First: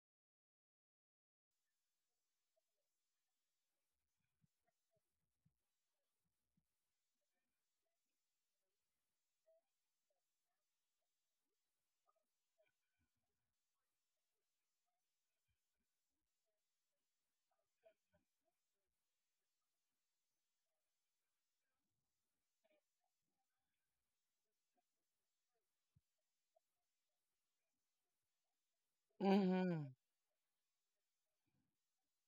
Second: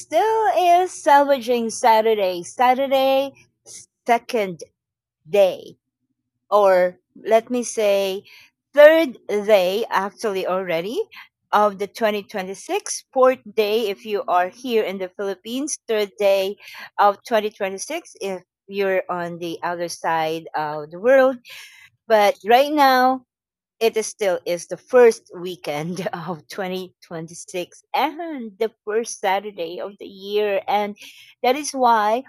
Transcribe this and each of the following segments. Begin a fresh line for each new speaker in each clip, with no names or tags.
still is salvaging Saturday. Saturday, second day, or let me say, third day actually already of the 2026. Fourth day if you are here in the Philippines. Third day of 2026 if you're on the other side of the world. But right now it is still is the first weekend of 2026 and the first Saturday
Mhm.
of the year. And that is why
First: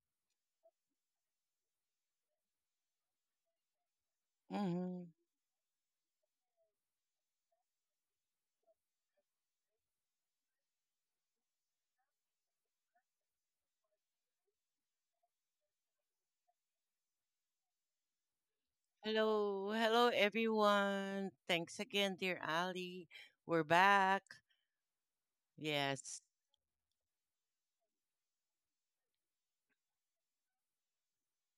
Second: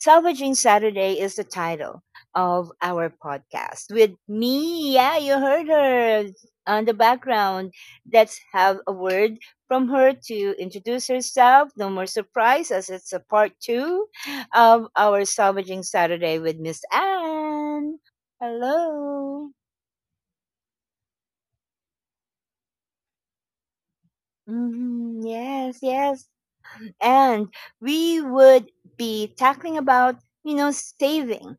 Salvaging Saturday is the title of our podcast. With me,
Mhm.
yeah, you heard her on the background. Let's have a word from her to introduce herself. No more surprise as it's a part two of our Salvaging Saturday with Miss Anne. Hello.
Hello, hello everyone. Thanks again, dear Ali. We're back.
Yes,
Yes.
yes. And we would be talking about, saving.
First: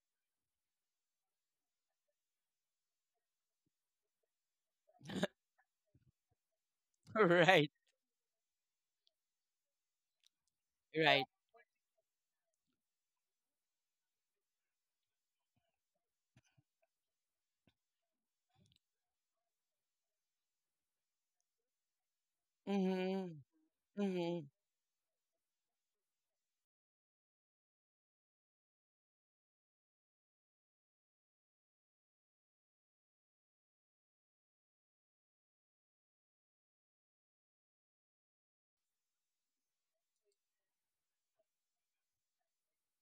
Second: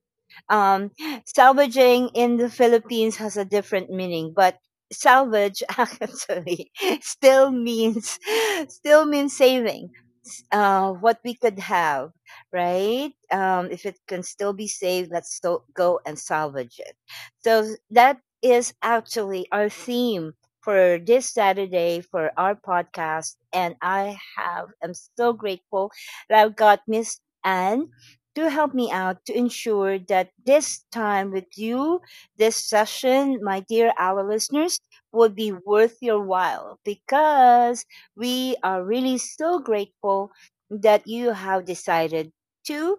Um, Salvaging in the Philippines has a different meaning, but salvage actually still
right,
means still means saving what
right.
we could have, right? If it can still be saved, let's go and salvage it. So that is actually our theme for this Saturday for our podcast.
Mhm.
And
Mhm.
I'm so grateful that I've got Miss Anne to help me out to ensure that this time with you, this session, my dear our listeners, would be worth your while because we are really so grateful that you have decided to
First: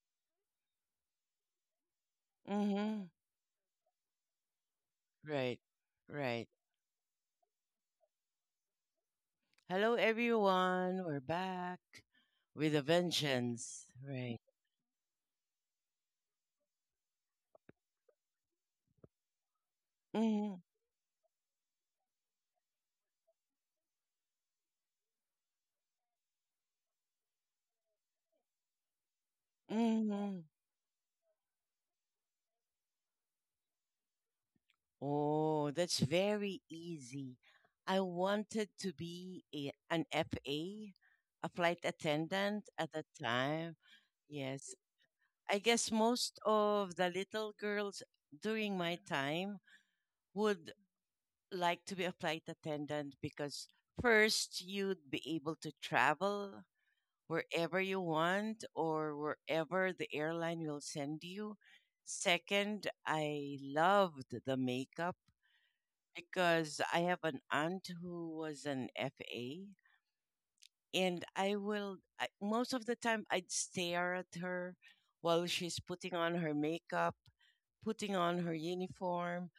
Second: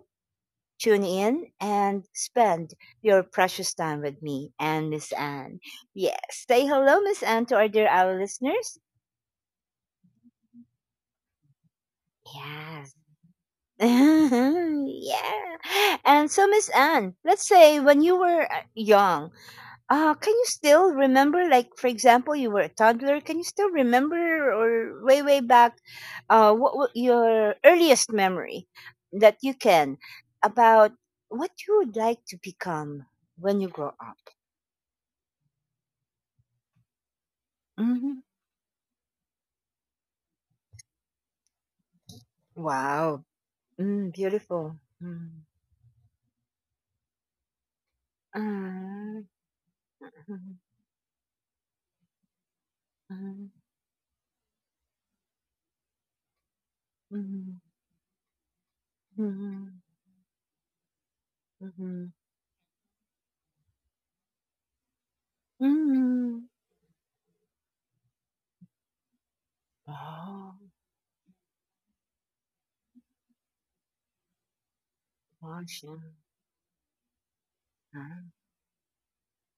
tune in and spend
Mhm.
your precious time with me and Miss
Right,
Anne. Yes.
right.
Say hello, Miss Anne, to our dear our listeners.
Hello everyone. We're back with a
Yes.
vengeance. Right.
Yeah. And so, Miss Anne, let's say when you were young, can you
Mhm.
still remember, like, for example, you were a toddler, can you still remember or way, way back, what your earliest memory that you can
Mhm.
about what you would like to become when you grow up?
Oh, that's very easy. I
Mm-hmm.
wanted to be an FA, a flight attendant at the
Wow.
time.
Mm,
Yes.
beautiful. Mm.
I guess most of the little girls during my
Ah,
time
mhm,
would like to be a flight attendant
mhm,
because first you'd be able to travel
mhm,
wherever you want or
mhm,
wherever the airline will send you.
mhm,
Second, I loved the makeup
mhm.
because I have an aunt who was an FA
Oh,
and most of the time I'd stare at her while she's
gosh. Yeah.
putting on her makeup, putting
Ah,
on her uniform,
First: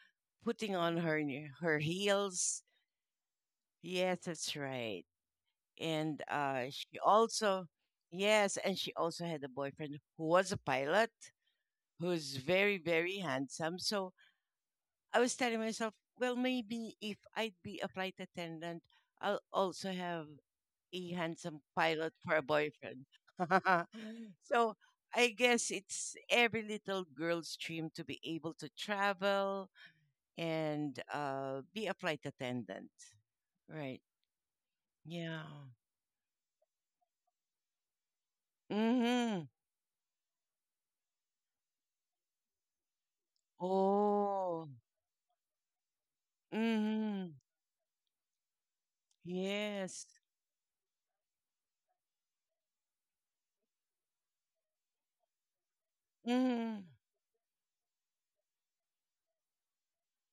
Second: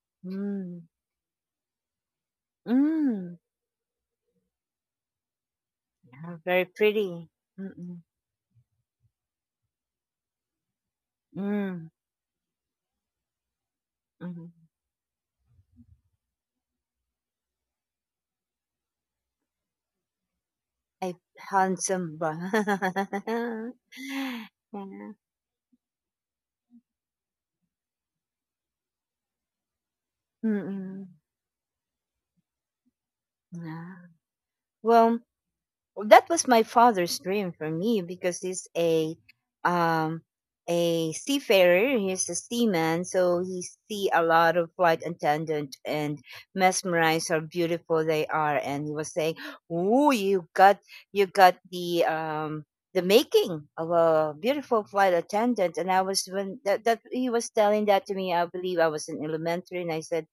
putting
mm,
on her her heels.
mm.
Yes, that's right. And
Yeah, very
she
pretty.
also,
Mm-mm.
yes, and she also had a boyfriend who was a pilot,
Mm,
who's very very handsome. So
mm.
I was telling myself, well, maybe if I'd be a flight attendant, I'll also have a
I
handsome pilot
handsome ba?
for a boyfriend. so
Yeah.
I guess it's every little girl's dream to be able to travel, and
Mm-mm.
be a flight attendant.
Yeah.
Right.
Well,
Yeah.
Well, that was my father's dream for me because he's
Mm-hmm.
um a seafarer. He's a seaman, so he see a lot
Oh.
of flight attendant and mesmerized
Mm-hmm.
how beautiful they are. And he was saying,
Yes.
ooh, you got the making of a beautiful flight attendant. And I was when
Mm-hmm.
that he was telling that to me, I believe I was in elementary. And I said,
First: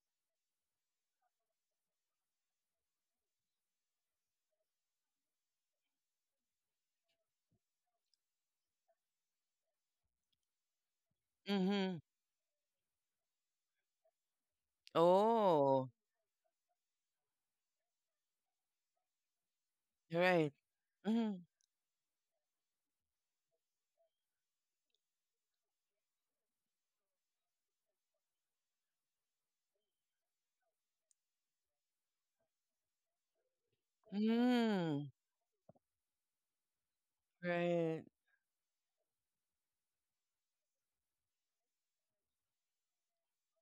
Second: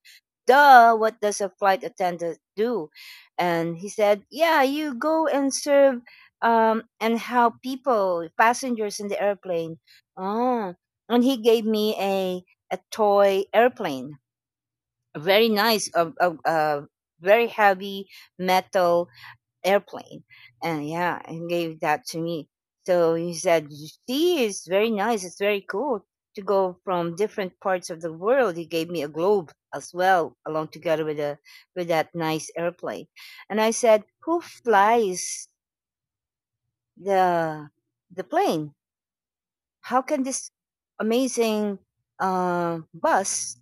duh, what does a flight attendant do? And he said, yeah, you go and serve and help people, passengers in the airplane. Oh, and he gave me
Mm-hmm.
a toy airplane, a very
Oh.
nice, a very heavy metal airplane.
Right.
And yeah,
Mm-hmm.
and gave that to me. So he said, "You see, it's very nice. It's very cool to go from different parts of the world." He gave me a globe as well, along together with a with that nice airplane. And I said, "Who
Mm.
flies the
Right.
the plane?" How can this amazing bus,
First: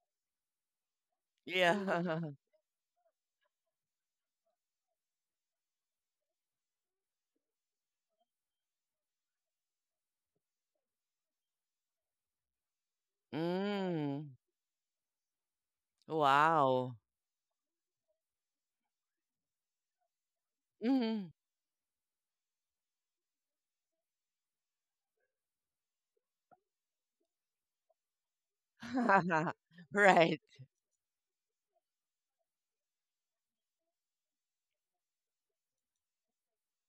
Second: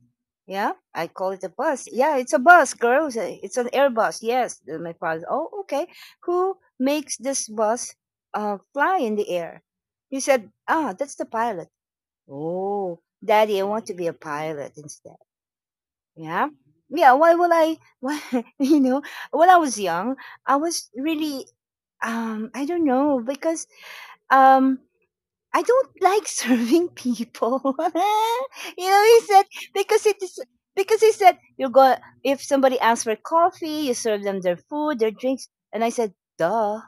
yeah, I call it a bus,
Yeah.
yeah, it's a bus, girls. It's an airbus, yes. Then my father, oh, okay, who makes this bus fly in the air? He said, ah, that's the pilot. Oh, daddy, I want to be a
Mm.
pilot instead. Yeah,
Wow.
yeah, why will I why, you know, when I was young, I was
Mm.
really I don't know because um I don't like serving people. You know, he said, because it is,
right.
because he said, you go, if somebody asks for coffee, you serve them their food, their drinks. And I said, duh.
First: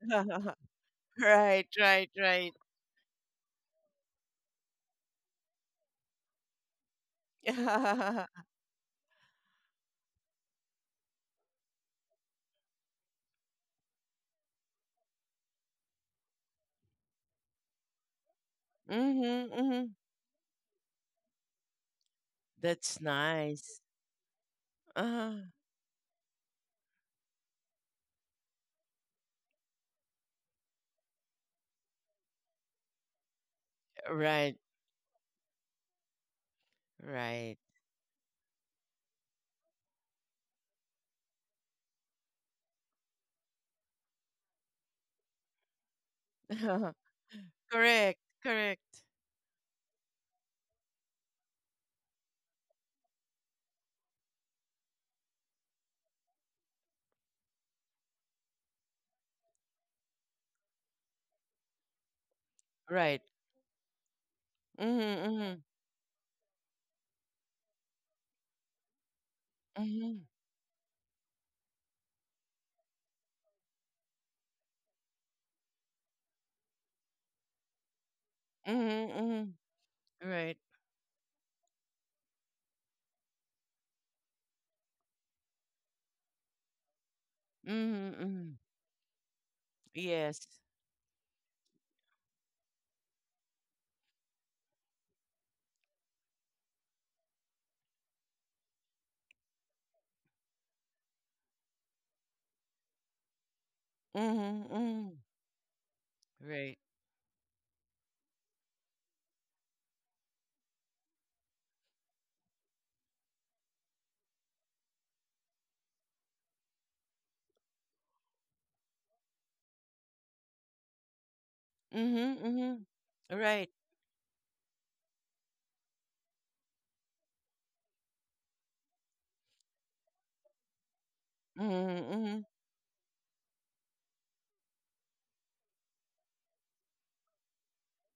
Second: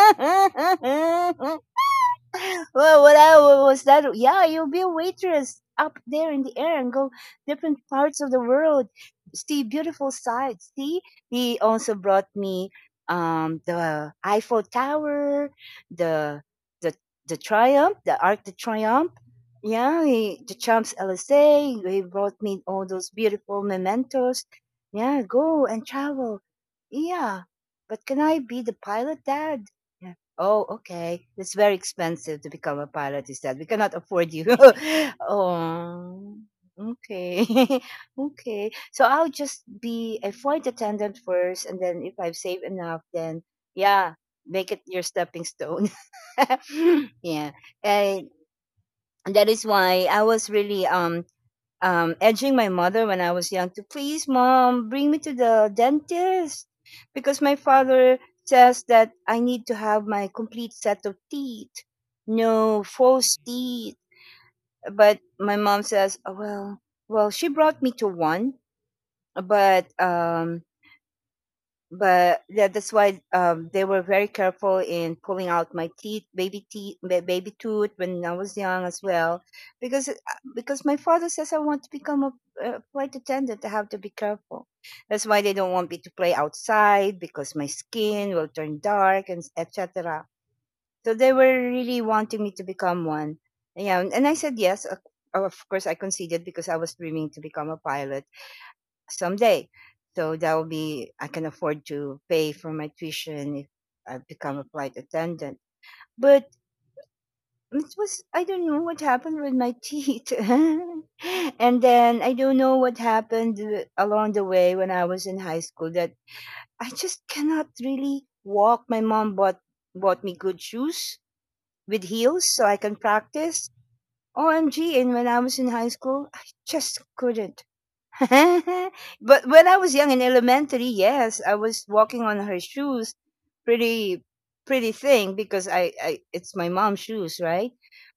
right. Right. Right.
Well, was that? Yeah, you'll be a waitress up there in the air and go different parts of the
mm-hmm.
world, see beautiful sights. See, he also brought me the Eiffel Tower, the the the Triumph, the Arc de Triomphe.
Mm-hmm.
Yeah, the Champs Elysees. He brought me all
That's
those beautiful
nice.
mementos. Yeah,
Uh,
go and travel. Yeah, but can I be the pilot, Dad? Oh, okay. It's very expensive to become a pilot, is that? We cannot afford you.
right.
Oh, okay.
Right.
Okay. So I'll just be a flight attendant first, and then if I've saved enough, then yeah, make it your stepping stone. Yeah.
Correct.
And
Correct.
that is why I was really edging my mother when I was young to please, mom, bring me to the dentist because my father says that I need to have my complete set of teeth, no
Right.
false teeth. But my
Mhm.
mom says, "Oh, well, she brought me to one, but
Mhm. Mhm.
um, but yeah, that's why they were very careful in pulling out my teeth, baby teeth, baby tooth when I was young as
Mm.
well,
Mhm.
because uh,
Right.
because my father says I want to become a flight attendant. I have to be careful. That's why they don't want me to play outside because my
Mhm.
skin will
Mhm.
turn dark and etc.
Yes.
So they were really wanting me to become one. Yeah, and I said yes. Of course, I conceded because I was dreaming to become a pilot someday. So that will be I can afford to pay for my tuition if I become a
Mhm.
flight
Mhm.
attendant. But
Right.
it was I don't know what happened with my teeth, and then I don't know what happened along the way when I was in high school that I just cannot really walk. My mom bought me good shoes with
Mhm.
heels so I
Mhm.
can practice.
Right.
OMG! And when I was in high school, I just couldn't. But when I was young in elementary, yes, I was
Mhm.
walking on
Mhm.
her shoes, pretty pretty thing because I it's my mom's shoes, right?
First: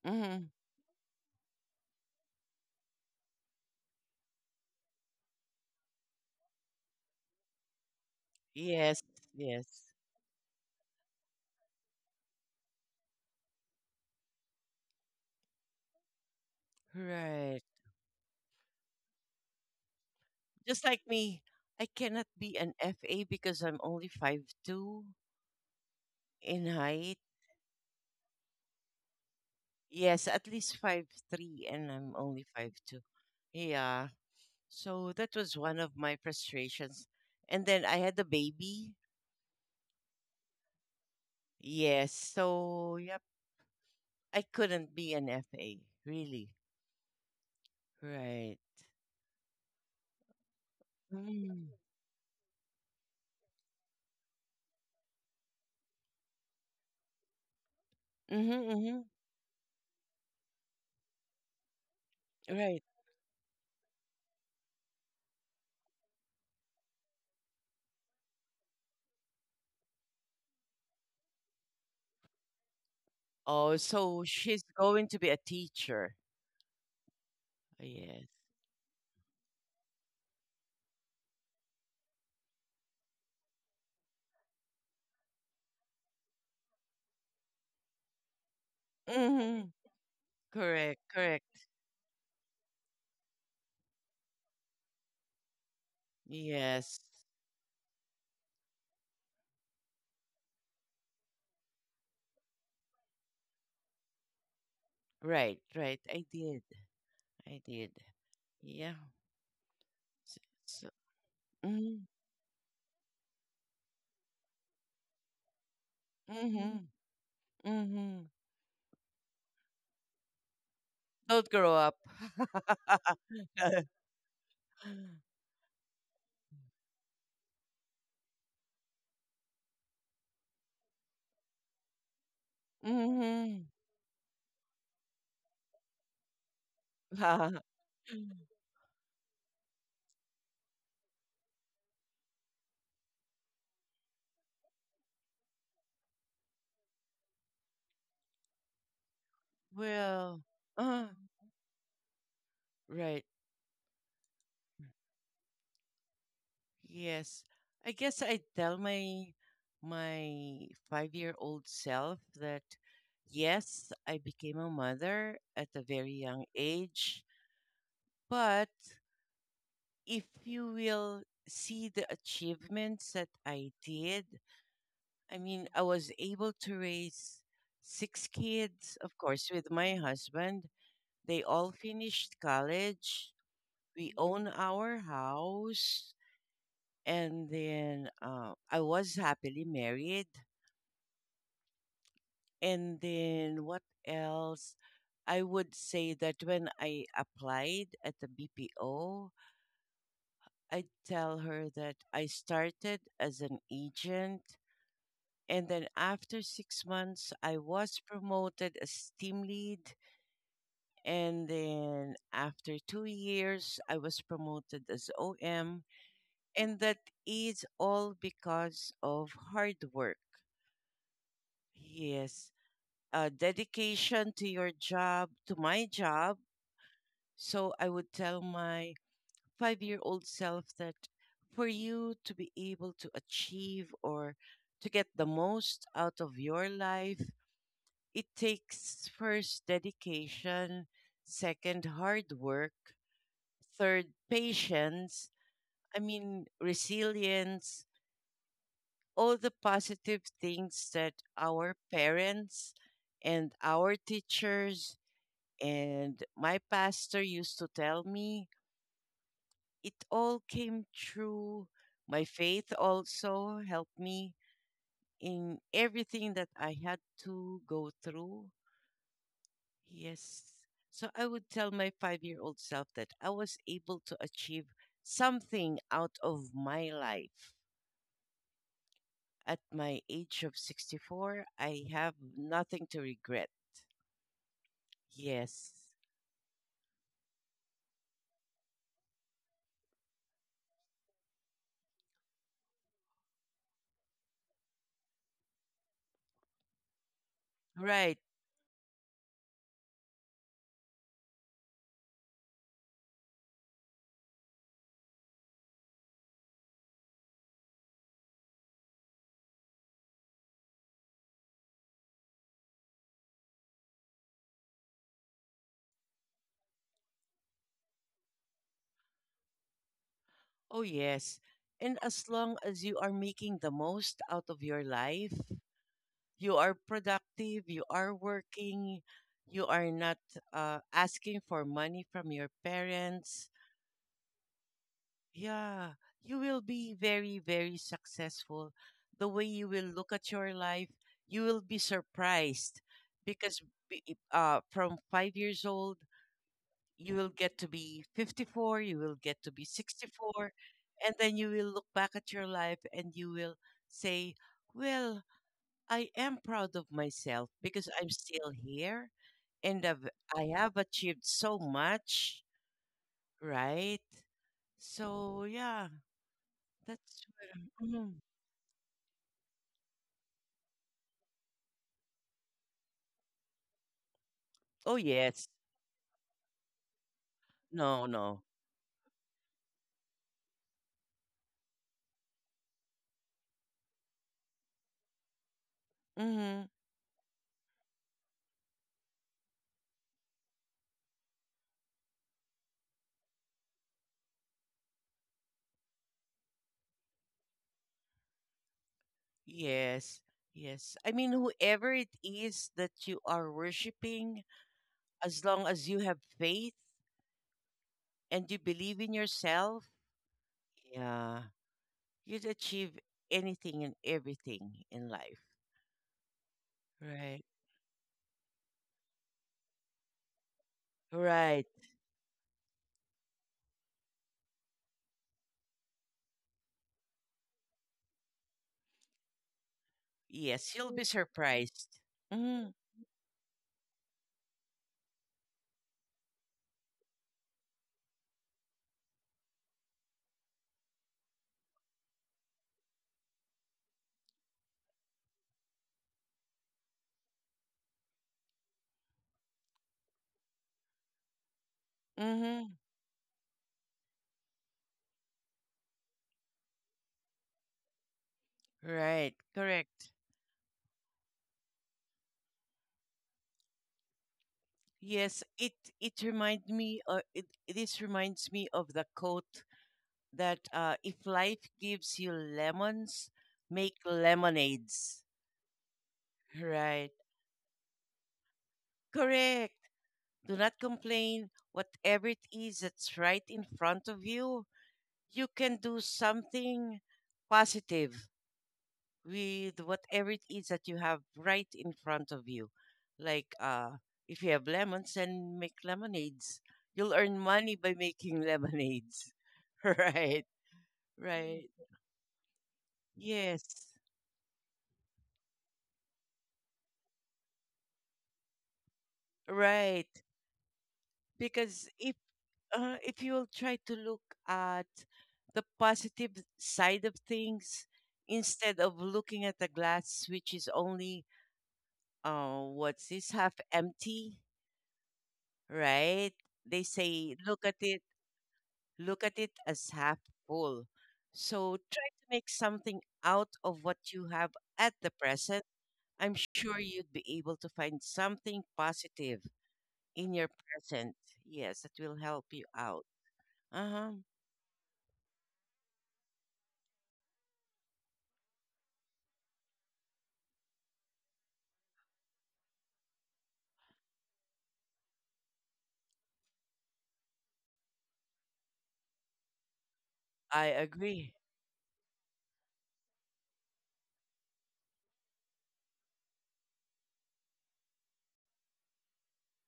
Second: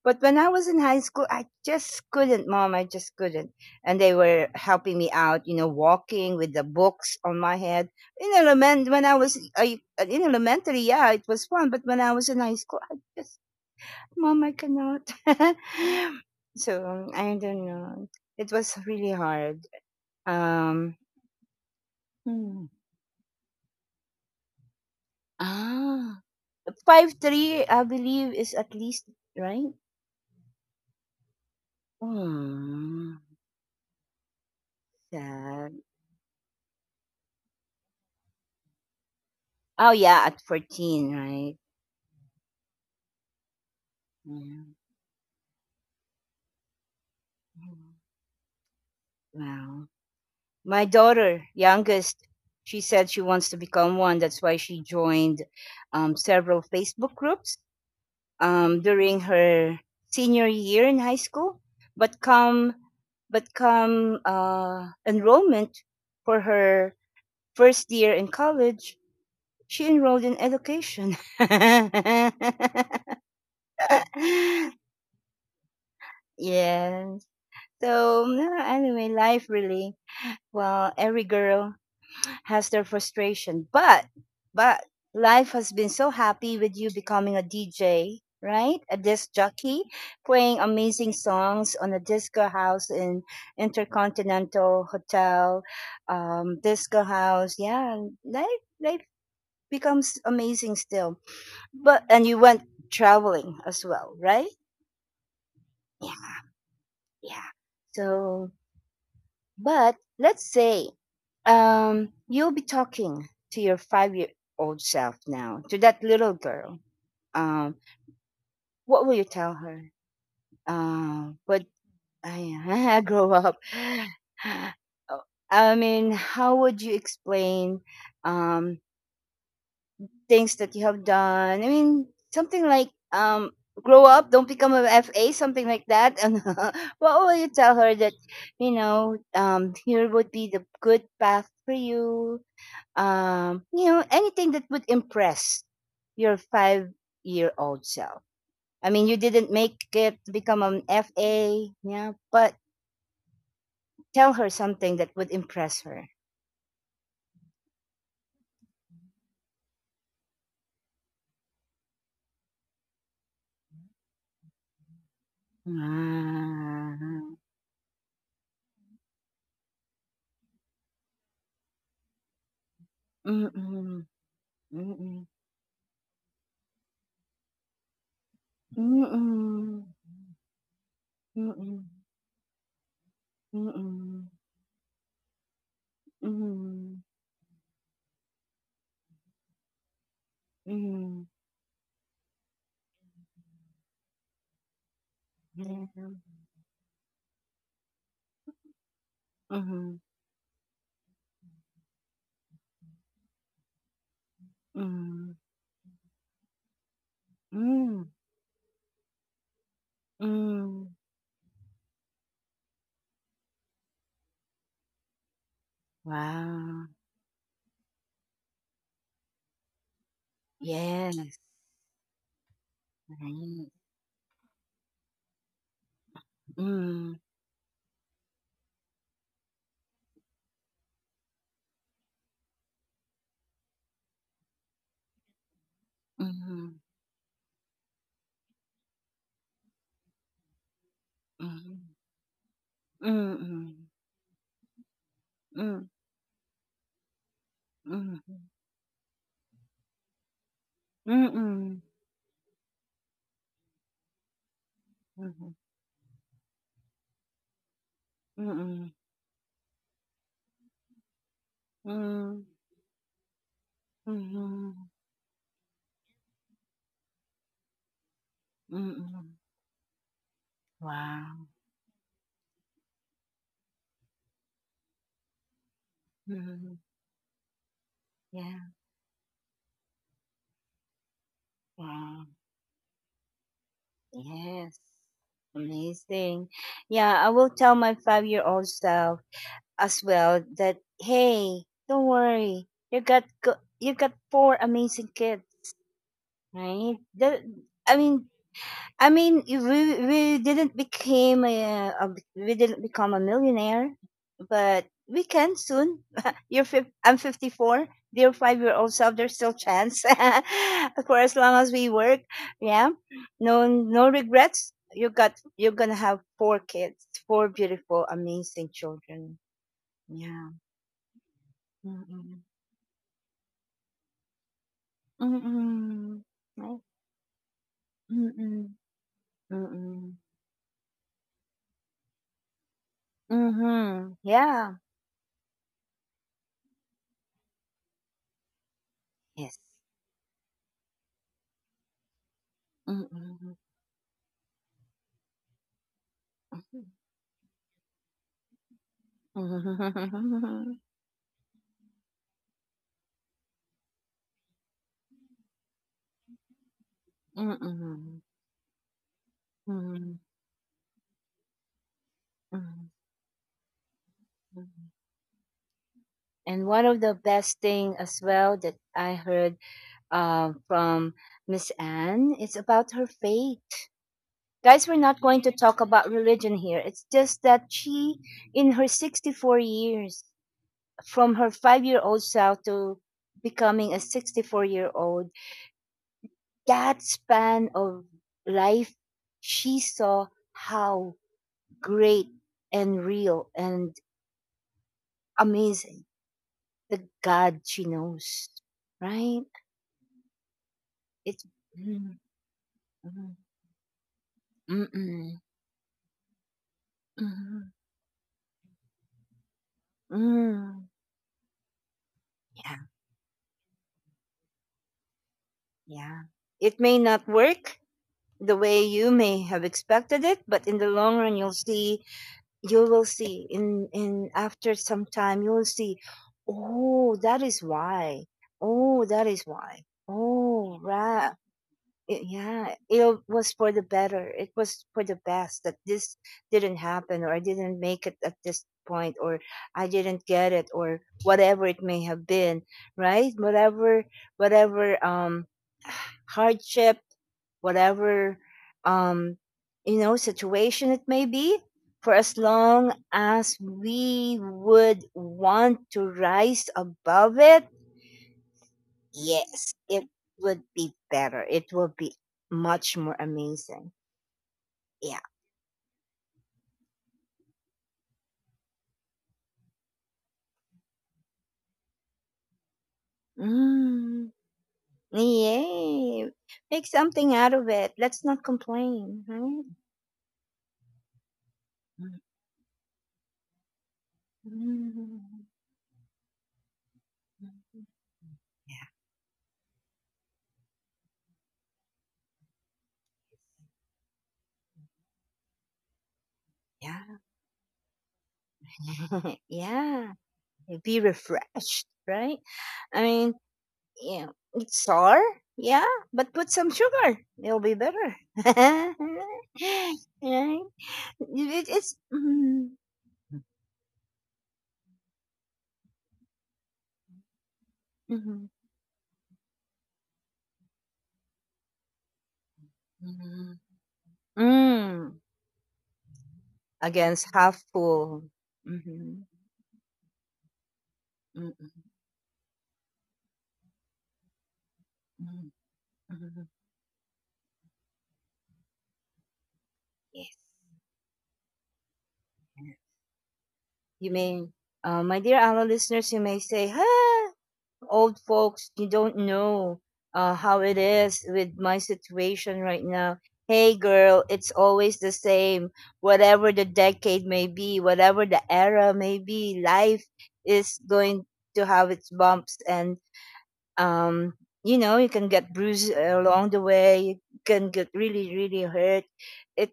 But when I
Mhm.
was in high school, I just couldn't, mom, I just couldn't. And they were helping me out, you know, walking with the books on my head. In element
Yes.
when I was I,
Yes.
in elementary, yeah, it was fun, but when I was in high school, I just mom, I cannot. So I
Right.
don't know. It was really hard.
Just like
Um,
me, I cannot be
Mm.
an FA because I'm only 5'2"
Ah,
in
five
height.
three. I believe, is at least, right?
Yes, at least 5'3", and I'm only 5'2".
Hmm,
Yeah. So that was
sad.
one of my frustrations. And then I had a baby.
Oh, yeah, at 14, right?
Yes. So, yep, I
Yeah.
couldn't be an FA, really.
Mm.
Right.
Wow. My daughter,
Mm.
youngest, she said she wants to become one. That's why she joined several Facebook groups
Mm-hmm, mm-hmm.
during her senior year in high school. But come,
Right.
but come enrollment for her first year in college, she enrolled in education.
Oh, so she's going to be a teacher.
Yeah.
Yes.
So, no, anyway, life really, well, every girl has their frustration. But life has been so happy with you becoming a DJ, right? A disc
Mm-hmm.
jockey, playing
Correct,
amazing
correct.
songs on a disco house in Intercontinental Hotel,
Yes.
disco house. Yeah, life becomes amazing still. But and you went traveling as well, right?
Right, right. I
Yeah,
did.
yeah.
I did.
So,
Yeah.
but
So,
let's
so
say
mm-hmm,
you'll be talking to your 5-year-old self now, to that little
mm-hmm,
girl. Um,
mm-hmm.
what will you tell her?
Don't
But
grow up.
I, I grow up. Oh, I mean, how would you explain um things that you have done. I mean, something like
mm-hmm.
grow up, don't become a FA, something like that. And what will you tell her that you know here would be the good path for you? You know, anything that would impress your five-year-old self. I mean, you didn't make it to
Well,
become an
uh,
FA, yeah, but
right.
tell her something that would impress her.
Yes. I guess I tell my my five-year-old self that yes, I became a mother at a very young age,
Ah.
but if you will see the achievements that I
Mm-mm.
did,
Mm-mm.
I mean, I was able to raise six kids, of course,
Mm-mm.
with my husband. They all
Mm.
finished college. We
Mm.
own our house
Mhm.
and then I was happily married,
Mhm.
and then what else I would
Yeah.
say that when I applied at the BPO,
Mhm.
I tell her that I started as an agent,
Mhm.
and then after 6 months I was
Mm.
promoted as team lead,
Mm.
and then after 2 years I was promoted as OM, and
Wow.
that is all because of hard work.
Yes.
Yes,
Right.
dedication to your job, to my job.
Mm.
So I would tell my 5-year old self that for you to be able to achieve or to get the most out of your
Mhm.
life, it takes first dedication, second,
Mhm.
hard work,
Mm.
third, patience.
Mm.
I mean, resilience,
Mhm.
all the positive things that our
Mm.
parents and our teachers
Mhm.
and my pastor used to tell me,
Mm.
it all came true. My
Mm.
faith also helped me
Mhm.
in everything that I had to go through.
Mm.
Yes. So I would
Wow.
tell my 5-year old self that I was able to achieve something out of
Mhm.
my life.
Yeah.
At my age of 64, I have
Wow.
nothing to regret.
Yes.
Yes.
Amazing. Yeah, I will tell my five-year-old self as well that hey, don't worry, you got 4 amazing kids, right? That, I
Right.
mean, I mean, we didn't became a we didn't become a millionaire, but we can soon. I'm 54. Dear 5 year old self, there's still chance for as long as we work. Yeah, no no regrets. You're gonna have 4 kids, 4 beautiful, amazing children. Yeah.
Oh, yes. And as
Mm-mm.
long as you are making the most out of your life,
Mm.
you are
Right.
productive, you are
Mm.
working, you are not
Mm.
asking for money from your parents.
Mhm, yeah.
Yeah, you will be very, very successful. The way
Yes.
you will look at your life, you will be surprised
Mm.
because from 5 years old,
Mhm.
you will get to be 54, you will get to be 64,
Mm.
and then you will look back at your life and you will say, well, I am proud of myself because I'm
Mm.
still here and I have achieved so much,
Mm.
right? So, yeah,
And one of the
that's what
best
I'm-
thing
mhm.
as well that I heard, from Miss Anne, is about her faith. Guys, we're
Oh,
not going
yes,
to talk about religion here. It's just that
no,
she,
no,
in her 64 years, from her five-year-old self to becoming a 64-year-old,
hmm,
that span of life, she saw how great and real and amazing the God she knows, right?
yes. Yes. I mean,
It's
whoever it
mm,
is that you
mm,
are worshiping,
mm, mm,
as long as you have faith
mm.
and you believe in yourself,
Mm.
yeah, you'd
Yeah,
achieve anything and everything in life.
yeah. It may not
Right.
work the way you may have expected it, but in the long run, you'll
Right.
see you will see in after some time you will see, oh that is why oh that is why
Yes,
oh
you'll be
right.
surprised. Mm-hmm.
Yeah, it was for the better, it was for the best that this didn't happen, or I didn't make it at this point, or I didn't get it, or whatever it may have been, right? whatever whatever hardship, whatever, um you know, situation it may be. For as
Mm-hmm.
long as we would want to rise above it,
Right.
yes, it
Correct.
would be better, it will be much more amazing. Yeah,
Yes, it reminds me, it this reminds me of the quote that if life gives you lemons, make
mm,
lemonades.
yay, make
Right.
something out of it, let's not complain, right?
Correct. Do not complain. Whatever it is that's right in front of you,
Mm.
you can do something positive with whatever it is that you have right in front of you. Like if you have lemons, then make lemonades. You'll
Yeah,
earn money by making
yeah.
lemonades.
Yeah,
right,
be
right.
refreshed, right? i mean
Yes,
Yeah, it's sour. Yeah, but put some sugar. It'll be better. Right?
right.
It-
Because
it's
if
mm,
uh, if you'll try to look at the positive side of things
mhm,
instead of looking at the glass, which is only what's this, half
mhm,
empty,
mm,
right? They
against
say,
half full.
look
Mhm,
at it as half full.
mm,
So
mm,
try to make something out of what you have at the
mm,
present. I'm
mhm.
sure you'd be able to find something positive
Yes.
in your present. Yes, that will help you out. Uh
You
huh.
may, my dear Ala listeners, you may say, "Huh." Old folks, you don't know how it is with my situation right now. Hey, girl, it's always the same. Whatever the decade may be, whatever the era may be, life
I
is going
agree.
to have its bumps. And, um, you know, you can get bruised along the way. You can get really, really hurt. It,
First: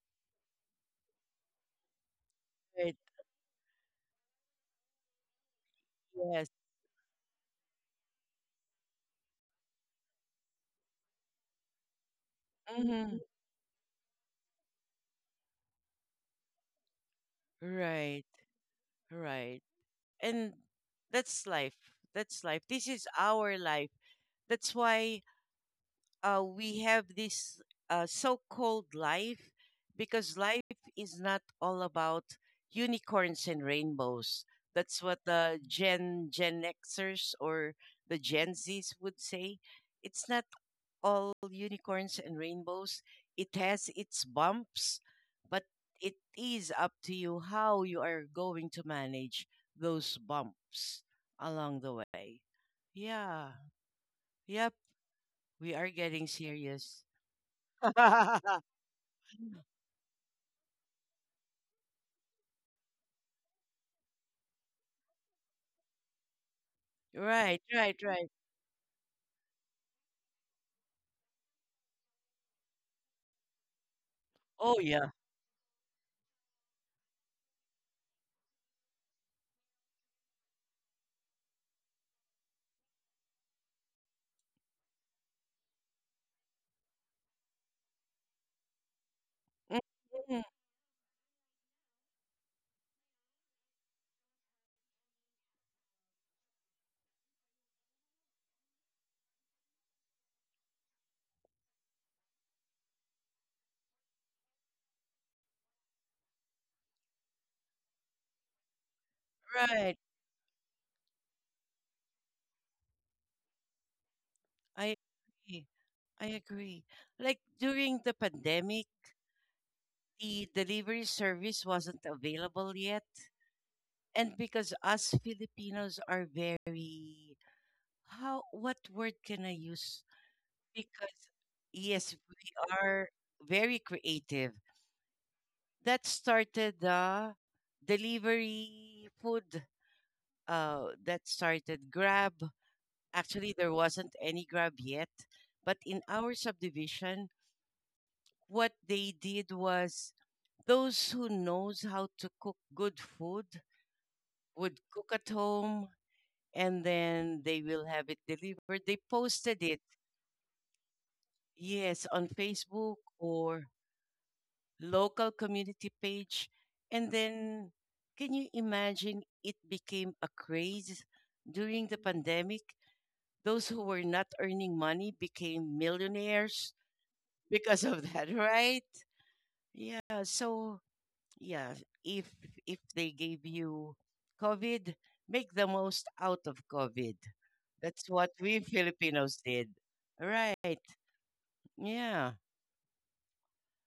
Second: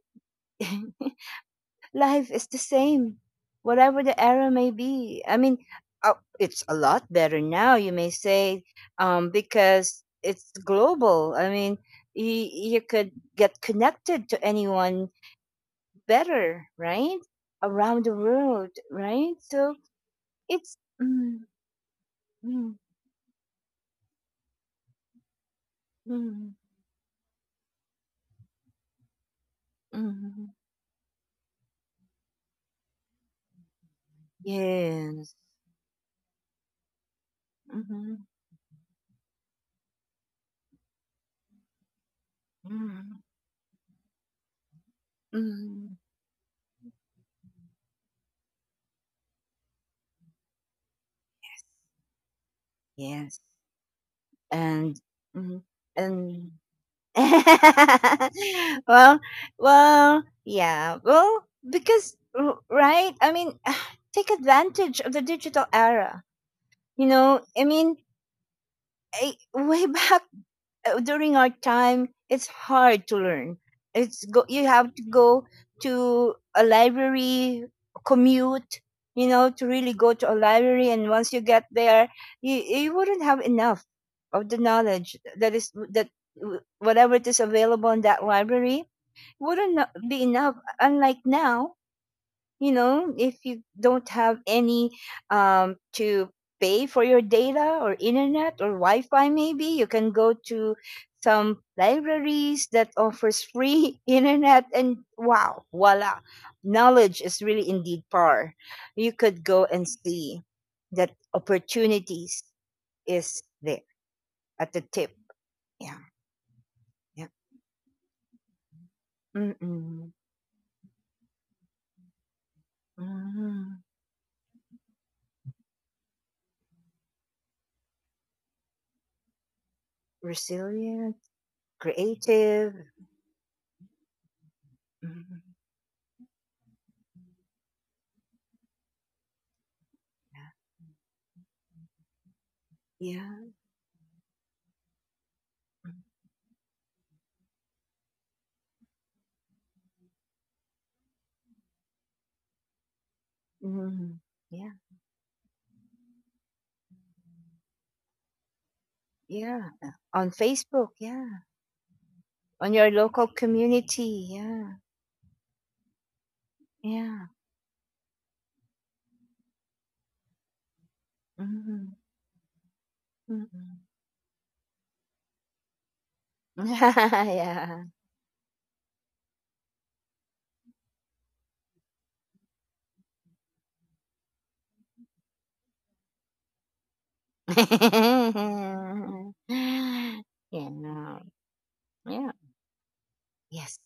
life is the
Right.
same, whatever the era may be. I mean,
Yes.
it's a lot better now, you may say, because it's global. I mean, you could
Hmm.
get connected to anyone better, right? Around the
Right.
world, right?
Right.
So
And
it's. Mm,
that's life. That's life.
mm,
This is our life. That's why
mm,
we have this so-called life because
mm,
life is not all about unicorns and rainbows. That's what
yes.
the Gen Xers or
Mm-hmm,
the Gen Zs would say. It's not all unicorns and rainbows.
mm,
It has its bumps, but
mm,
it is up to you how you are going to manage those bumps along the way.
yes.
Yeah. Yep.
And. Mm,
We are getting
and
serious.
well, well, because right, I mean, take advantage of the digital era. You know,
Right,
I
right,
mean,
right.
I, way back during our time, it's hard to learn. It's go, you
Oh,
have to
yeah.
go to a library, commute. You know, to really go to a library, and once you get there, you wouldn't have enough of the knowledge that is that whatever it is available in that library wouldn't be
Mhm.
enough. Unlike now, you know, if you don't have any to pay for your data or internet or Wi-Fi, maybe you can go to some libraries that offers free internet, and wow, voila, knowledge is really indeed power. You could go and
Right.
see that opportunities is there at the
I
tip.
agree.
Yeah,
I agree.
yeah.
Like during the pandemic,
Mm-mm.
the delivery service wasn't available yet.
Mm.
And because us Filipinos are very, how, what word can I use?
Resilient,
Because, yes,
creative,
we are very creative.
mhm.
That started the delivery food, that started Grab. Actually,
Yeah.
there wasn't any grab yet. But in our subdivision, what they did was those who knows how to cook good food
Mhm. Yeah,
would cook at home and then they will have it delivered. They posted
yeah.
it,
On Facebook, yeah.
yes, on
On your
Facebook
local
or
community, yeah.
local community page. And
Yeah.
then can you imagine it became a craze during
Mm-hmm.
the pandemic? Those who
Mm-hmm.
were not earning money became millionaires because
Yeah.
of that, right? Yeah. So yeah, if if they gave you COVID, make the most out of COVID. That's what we Filipinos did.
Yeah.
Right.
No. Yeah.
Yeah.
Yes.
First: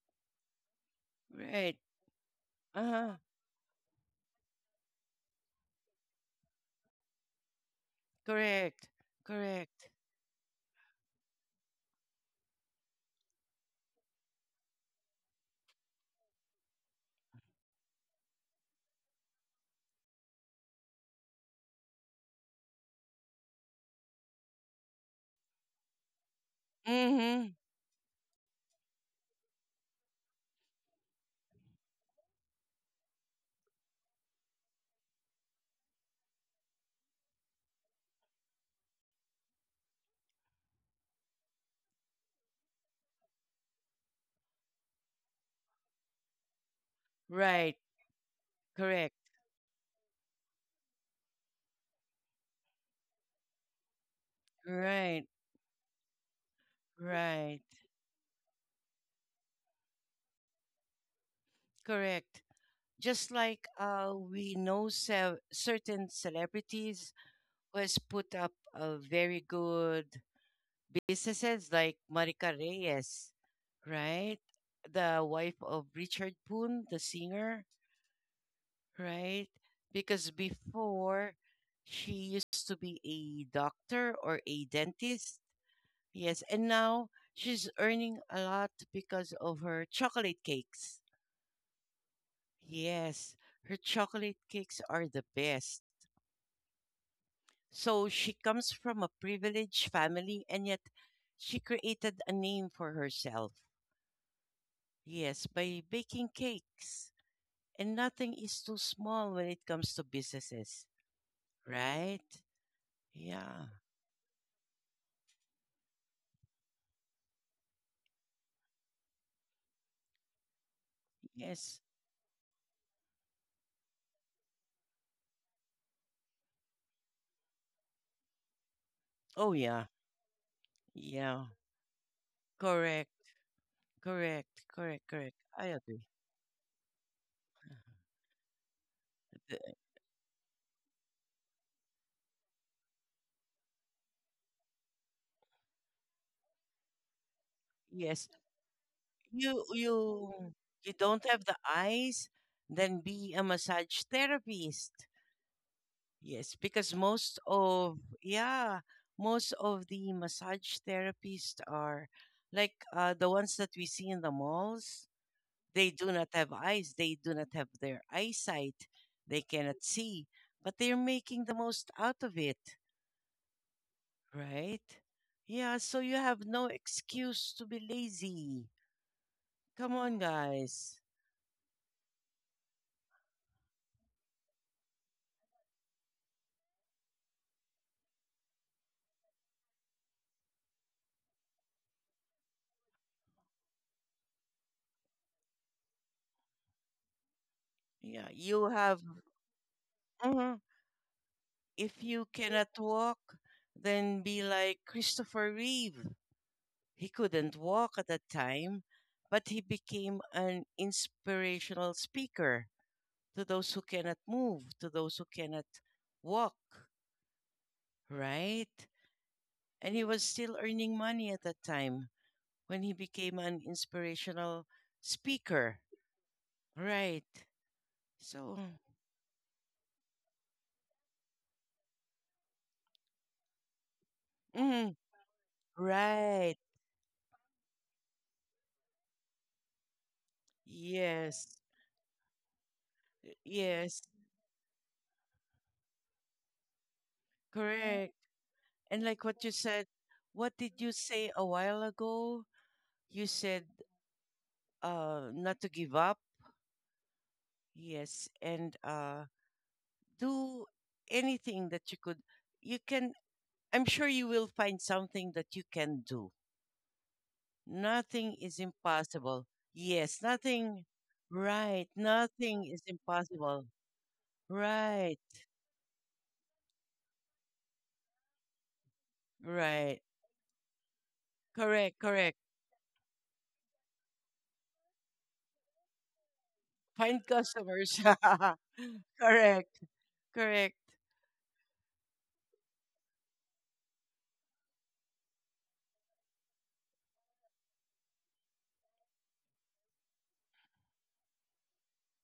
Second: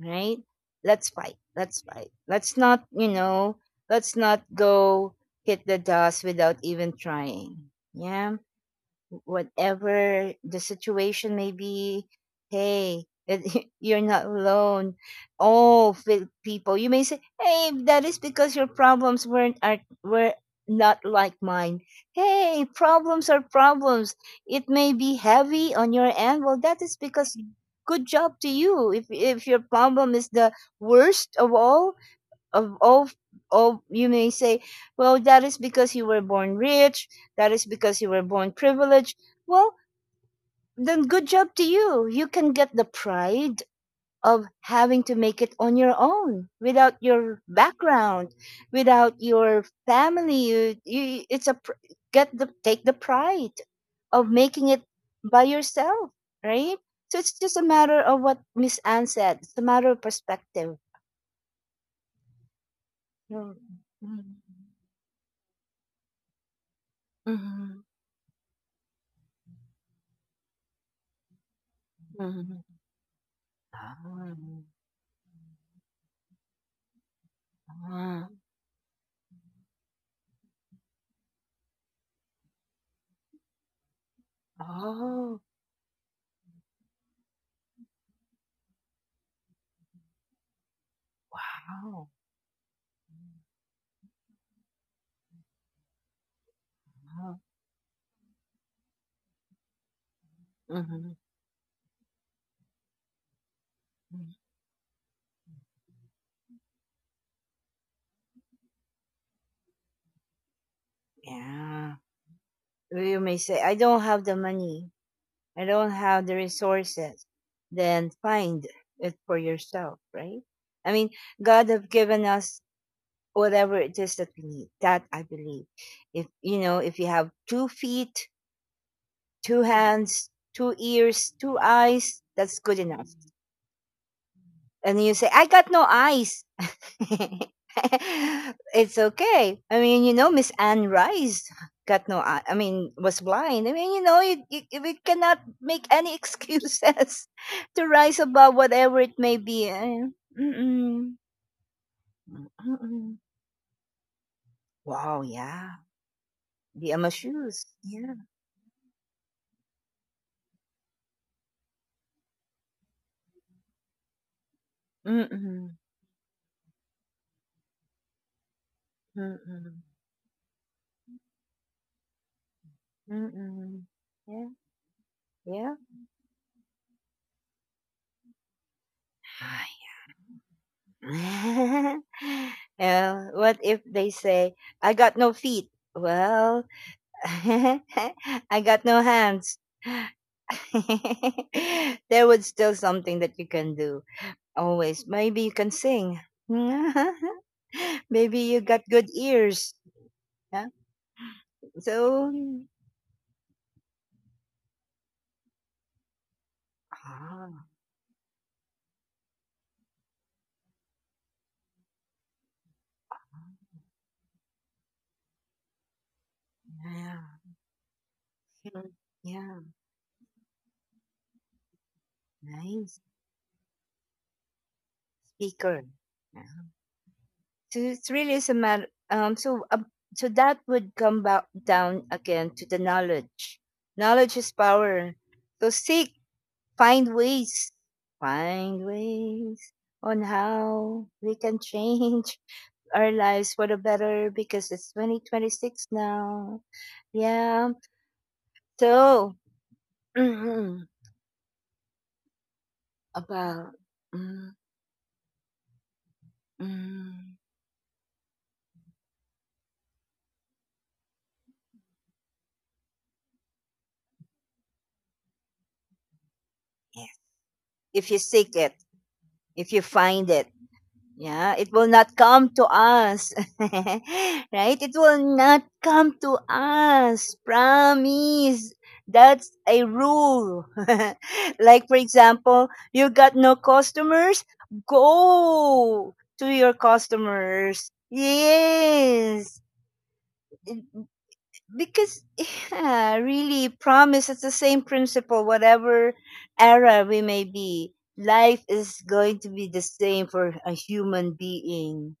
Right? Let's fight.
Right.
Let's fight. Let's not, you
Uh-huh.
know, let's not go hit the dust without even trying. Yeah.
Correct. Correct.
Whatever the situation may be, hey, you're not alone. Oh, people, you may say, hey, that is because your problems were not like mine. Hey, problems are problems. It may be heavy on your end. Well, that is because
Mm-hmm.
good job to you. If your problem is the worst of all, of all all, you may say, well, that is because you were born rich, that is because you were born privileged. Well, then good job to you. You can get the pride of having to make it on your own without your
Right.
background,
Correct.
without your family. You it's a get the take the pride of making it
Right.
by yourself, right? So it's just
Right.
a matter of what Miss Ann said, it's a matter of perspective.
Correct. Just like
Mm-hmm.
we know certain celebrities who has put up a very good businesses like Marika
Mhm.
Reyes, right?
Oh,
The wife of Richard Poon, the singer,
ah,
right? Because before she used to be a doctor or a dentist.
oh,
Yes, and now she's earning a lot because of her chocolate cakes.
oh.
Yes, her chocolate cakes are the best.
Wow.
So she comes from a privileged family and yet
Mhm,
she created a name for herself.
mm.
Yes, by baking cakes. And nothing is too small when it comes to businesses,
Yeah.
right?
Well, you may say,
Yeah,
I don't have the money. I don't have the resources. Then find it for yourself, right? I mean, God
yes.
have given us whatever it is that we need. That I believe. If you know, if you have 2 feet,
Oh,
two
yeah,
hands, two ears,
yeah.
two eyes, that's good enough.
Correct, correct, correct,
And you say,
correct.
I
I
got no
agree.
eyes. It's
The-
okay. I mean, you know, Miss Anne Rice got no eye. I mean, was blind. I mean, you know, you- we cannot make any excuses to rise
yes,
above whatever it may
you
be.
you
Eh,
you
mm-mm.
don't have the eyes, then
Mm-mm.
be a massage therapist.
Wow, yeah.
Yes, because
The Emma
most
shoes.
of
Yeah.
yeah, most of the massage therapists are like the ones that we see in the malls.
Mm-mm.
They do not have eyes, they do not have their eyesight, they cannot
Mm-mm.
see, but they're making the most out of it,
Mm-mm. Yeah.
right? Yeah,
Yeah.
so you have no excuse to be lazy. Come on, guys.
Well, what if they say, I got no feet? Well, I got no hands. There was still something that you can do. Always. Maybe you can sing.
Yeah,
Maybe you
you
got
have.
good ears.
Mhm.
Yeah.
If you
So, mm,
cannot walk, then be like Christopher Reeve. He couldn't
ah,
walk at that time, but he became an inspirational speaker to those who cannot move, to those who cannot walk.
yeah.
Right?
Mm, yeah.
And he was still earning money at that time when he
Nice
became an inspirational speaker.
speaker. Yeah.
Right.
So it's really is
So,
a matter. So so that would come back down again to the knowledge. Knowledge is
mm,
power. So seek,
right.
find ways, find ways on how we
Yes.
can change our lives for the
Yes.
better, because it's 2026 now. Yeah.
Correct. And like
So,
what you said, what did
about,
you say a while ago? You said
mm, mm,
not to give up. Yes. And do anything that you could, you can, I'm sure you will find something that you can do.
yeah. If you
Nothing is
seek it,
impossible.
if you
Yes,
find it,
nothing.
yeah,
Right.
it will not
Nothing
come to
is
us.
impossible.
Right? It
Right.
will not come to us. Promise. That's a
Right.
rule. Like,
Correct.
for
Correct.
example, you got no customers? Go to your
Find
customers.
customers.
Yes.
correct. Correct.
Because, yeah, really, promise. It's the same principle, whatever era we may be. Life is going to be the same for a human being.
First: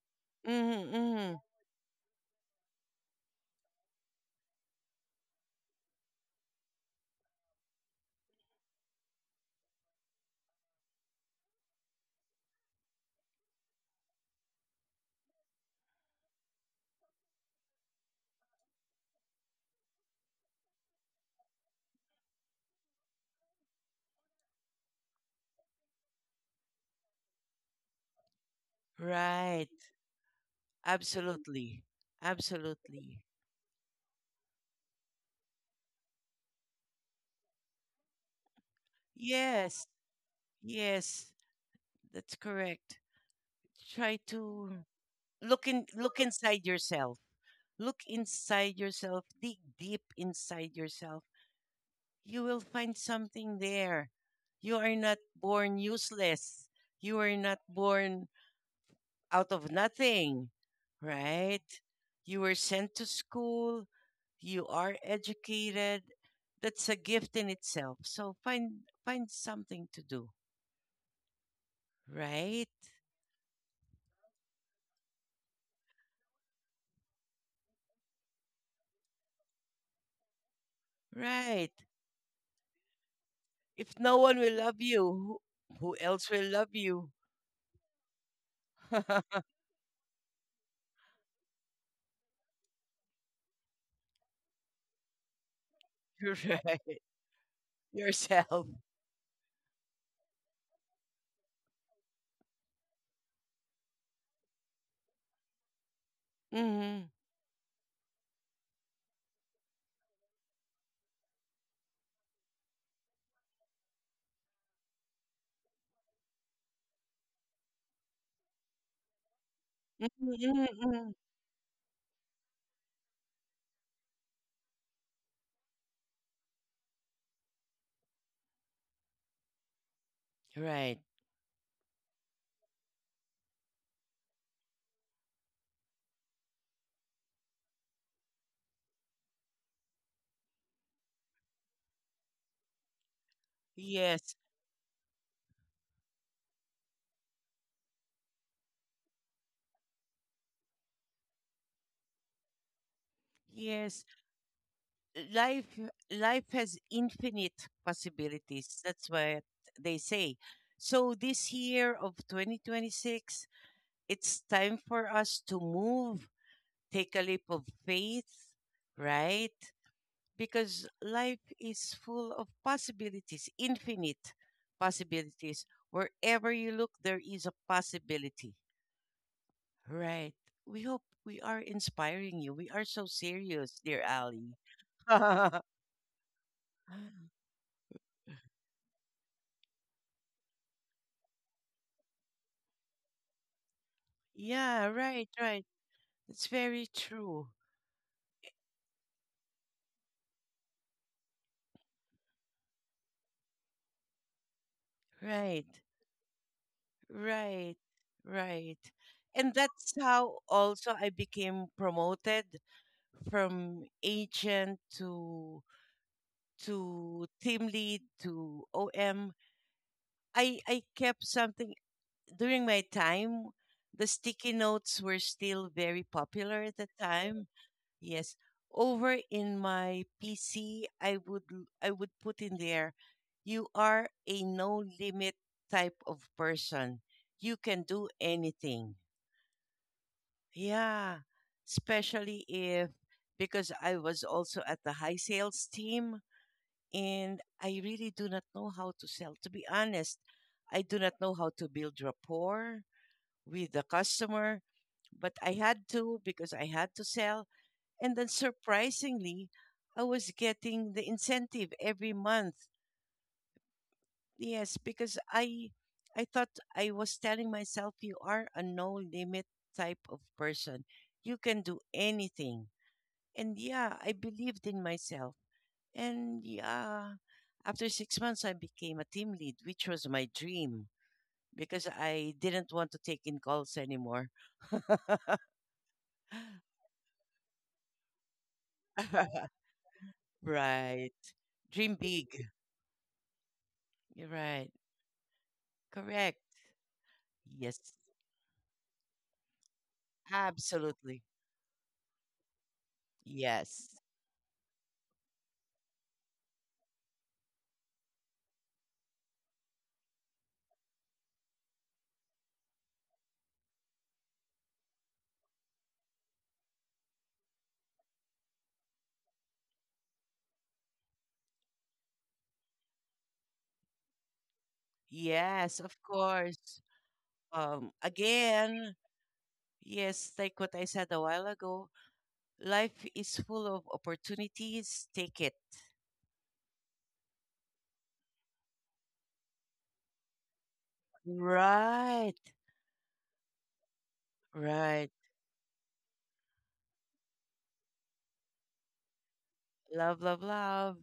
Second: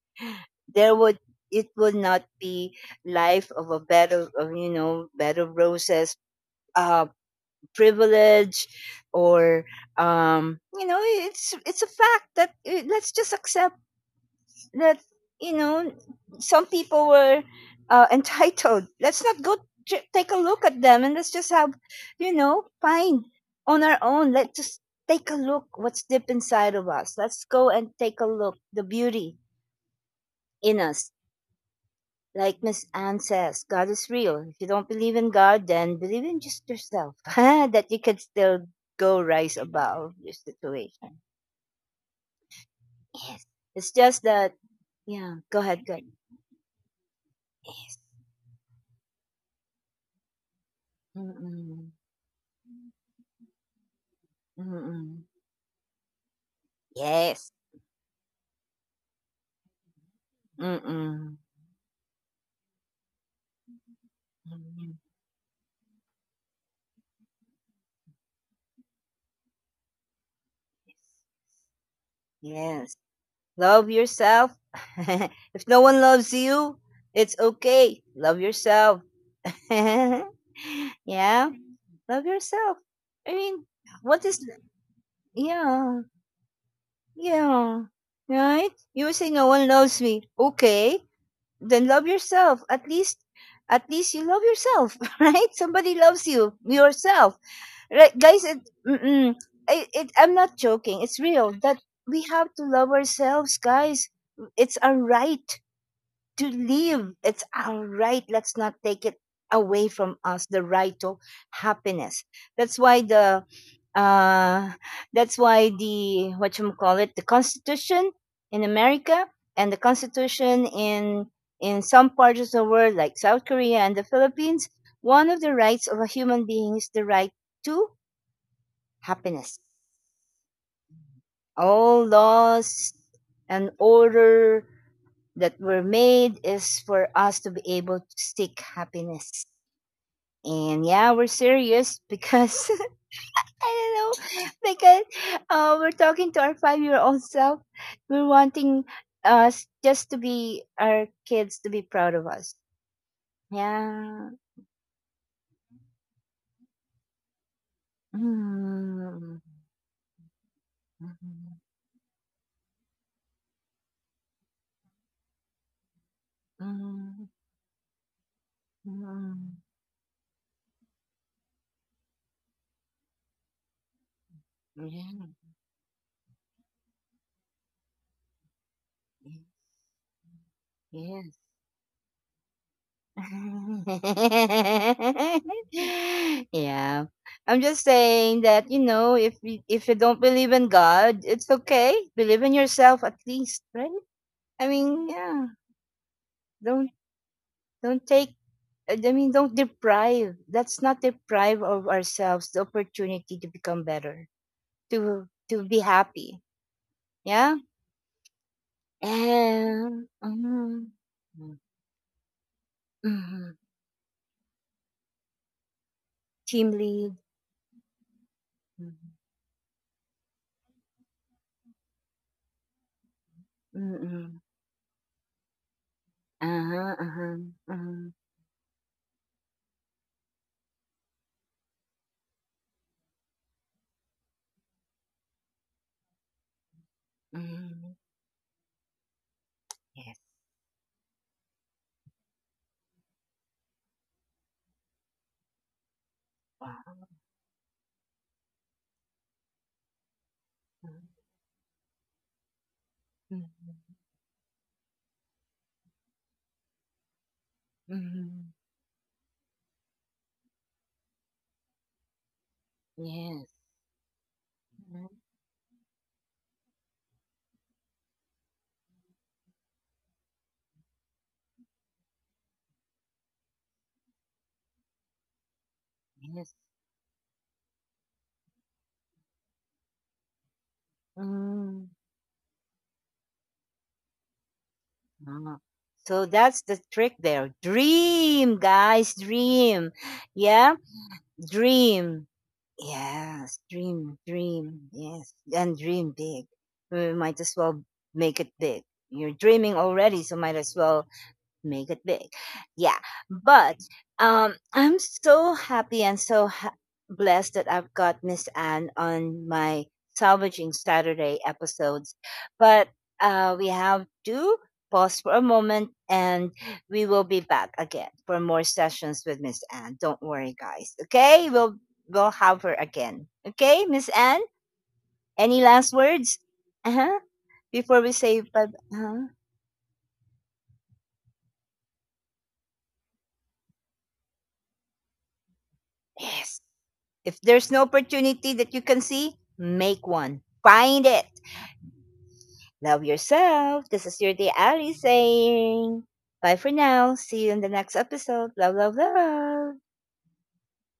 There
Mm-hmm,
would,
mm-hmm.
it would not be life of a bed of, you know, bed of roses, uh privilege, or you know, it's a fact that let's just accept that, you know, some people were entitled. Let's not go take a look at them, and let's just have, you know, find on our own. Let's just take a look what's deep inside of us, let's go and take a look the beauty
Right.
in us.
Absolutely.
Like Miss Anne
Absolutely.
says, God is real. If you don't believe in God, then believe in just yourself that you can still go rise
Yes.
above your situation.
Yes. That's correct.
Yes. It's
Try
just that,
to
yeah, go ahead, go ahead.
look inside yourself.
Yes.
Look inside yourself. Dig deep inside yourself,
Mm-mm.
you will find something there. You are not
Mm-mm.
born useless. You are
Yes.
not born out of nothing,
Mm-mm.
right? You were sent to school. You are
Mm-mm.
educated. That's a gift in itself. So find something to do, right?
Yes. Love yourself. If no one loves you, it's okay. Love yourself. Yeah.
Right.
Love yourself. I mean,
If no
what
one
is,
will love you, who
yeah,
else will love you?
yeah, right? You would say no one loves me. Okay, then love yourself. At least you love yourself, right? Somebody loves you,
right.
yourself. Right, guys, it,
Yourself.
mm-mm, I'm not joking. It's real that we have to love ourselves, guys. It's our right to
Mm-hmm.
live. It's our right. Let's not take it away from us the right to happiness. That's why the uh, that's why the, what you call it, the constitution in America and the
Mm-hmm.
constitution
Mm-hmm, mm-hmm.
in some parts of the world like South Korea and the Philippines, one of the rights of a human being is the right to happiness.
Right.
All laws and order that were made is for us to be able to seek happiness. And yeah, we're serious, because I don't
Yes.
know, because we're talking to our five-year-old self. We're wanting us just to be, our kids to be proud of us.
Yes,
Yeah.
life life has infinite possibilities. That's
Mm.
what they say. So this year of 2026, it's time for us to move, take a
Mm.
leap of faith, right?
Mm.
Because life is full of possibilities, infinite
Yeah.
possibilities. Wherever you look, there is a possibility. Right. We hope
Yes.
we are inspiring you. We are so serious, dear Ali.
Yeah. I'm just saying that, you know, if you don't believe in God, it's okay. Believe in yourself at least, right? I
Yeah,
mean,
right,
yeah.
right. It's very
Don't
true.
don't take, I mean, don't deprive. Let's not deprive of ourselves the opportunity to become better, to
Right,
be happy. Yeah.
right, right. And that's
And
how
mhm,
also I
mm,
became promoted
mhm,
from agent to
team lead.
team lead to
Mhm,
OM. I kept something during my time. The
mhm,
sticky notes were still very popular at the
uh-huh, uh-huh,
time.
uh-huh,
Yes. Over in my PC, I would I would put in there, you are a no limit type of person. You can
mhm,
do anything.
yes.
Yeah. Especially if because I was also at the high sales team,
Uh-huh,
and I really do not know how to sell. To be honest, I do not know how to build rapport with the
mhm,
customer, but I had to because I had to sell, and then
mhm,
surprisingly, I was getting the incentive every month.
yes.
Yes,
Mhm,
because I thought I was telling myself you are a no limit type of person. You can do anything. And yeah, I believed in myself. And
yes.
yeah, after 6 months I became a team lead, which was my dream because
Mhm,
I didn't want to take in calls anymore.
uh-huh. So that's the trick there. Dream, guys, dream. Yeah,
right. Dream big.
dream. Yes, dream,
You're right.
dream, yes, and dream
Correct.
big. We might as well
Yes,
make it big. You're dreaming already, so might as well
absolutely.
make it big. Yeah. But
Yes.
I'm so happy and so blessed that I've got Miss Anne on my Salvaging Saturday episodes. But we have to pause for a moment, and we will be back again for more sessions with Miss Anne. Don't worry, guys. Okay. We'll have her again. Okay, Miss Anne? Any
Yes, of
last words?
course.
Uh huh. Before we say bye.
Again,
Uh-huh.
yes, like what I said a while ago, life is full of opportunities. Take it.
Yes. If there's no opportunity that you can see, make one. Find it.
Right,
Love yourself. This is your day Ali
right.
saying. Bye for now. See you in the next episode. Love, love, love.
Love, love, love.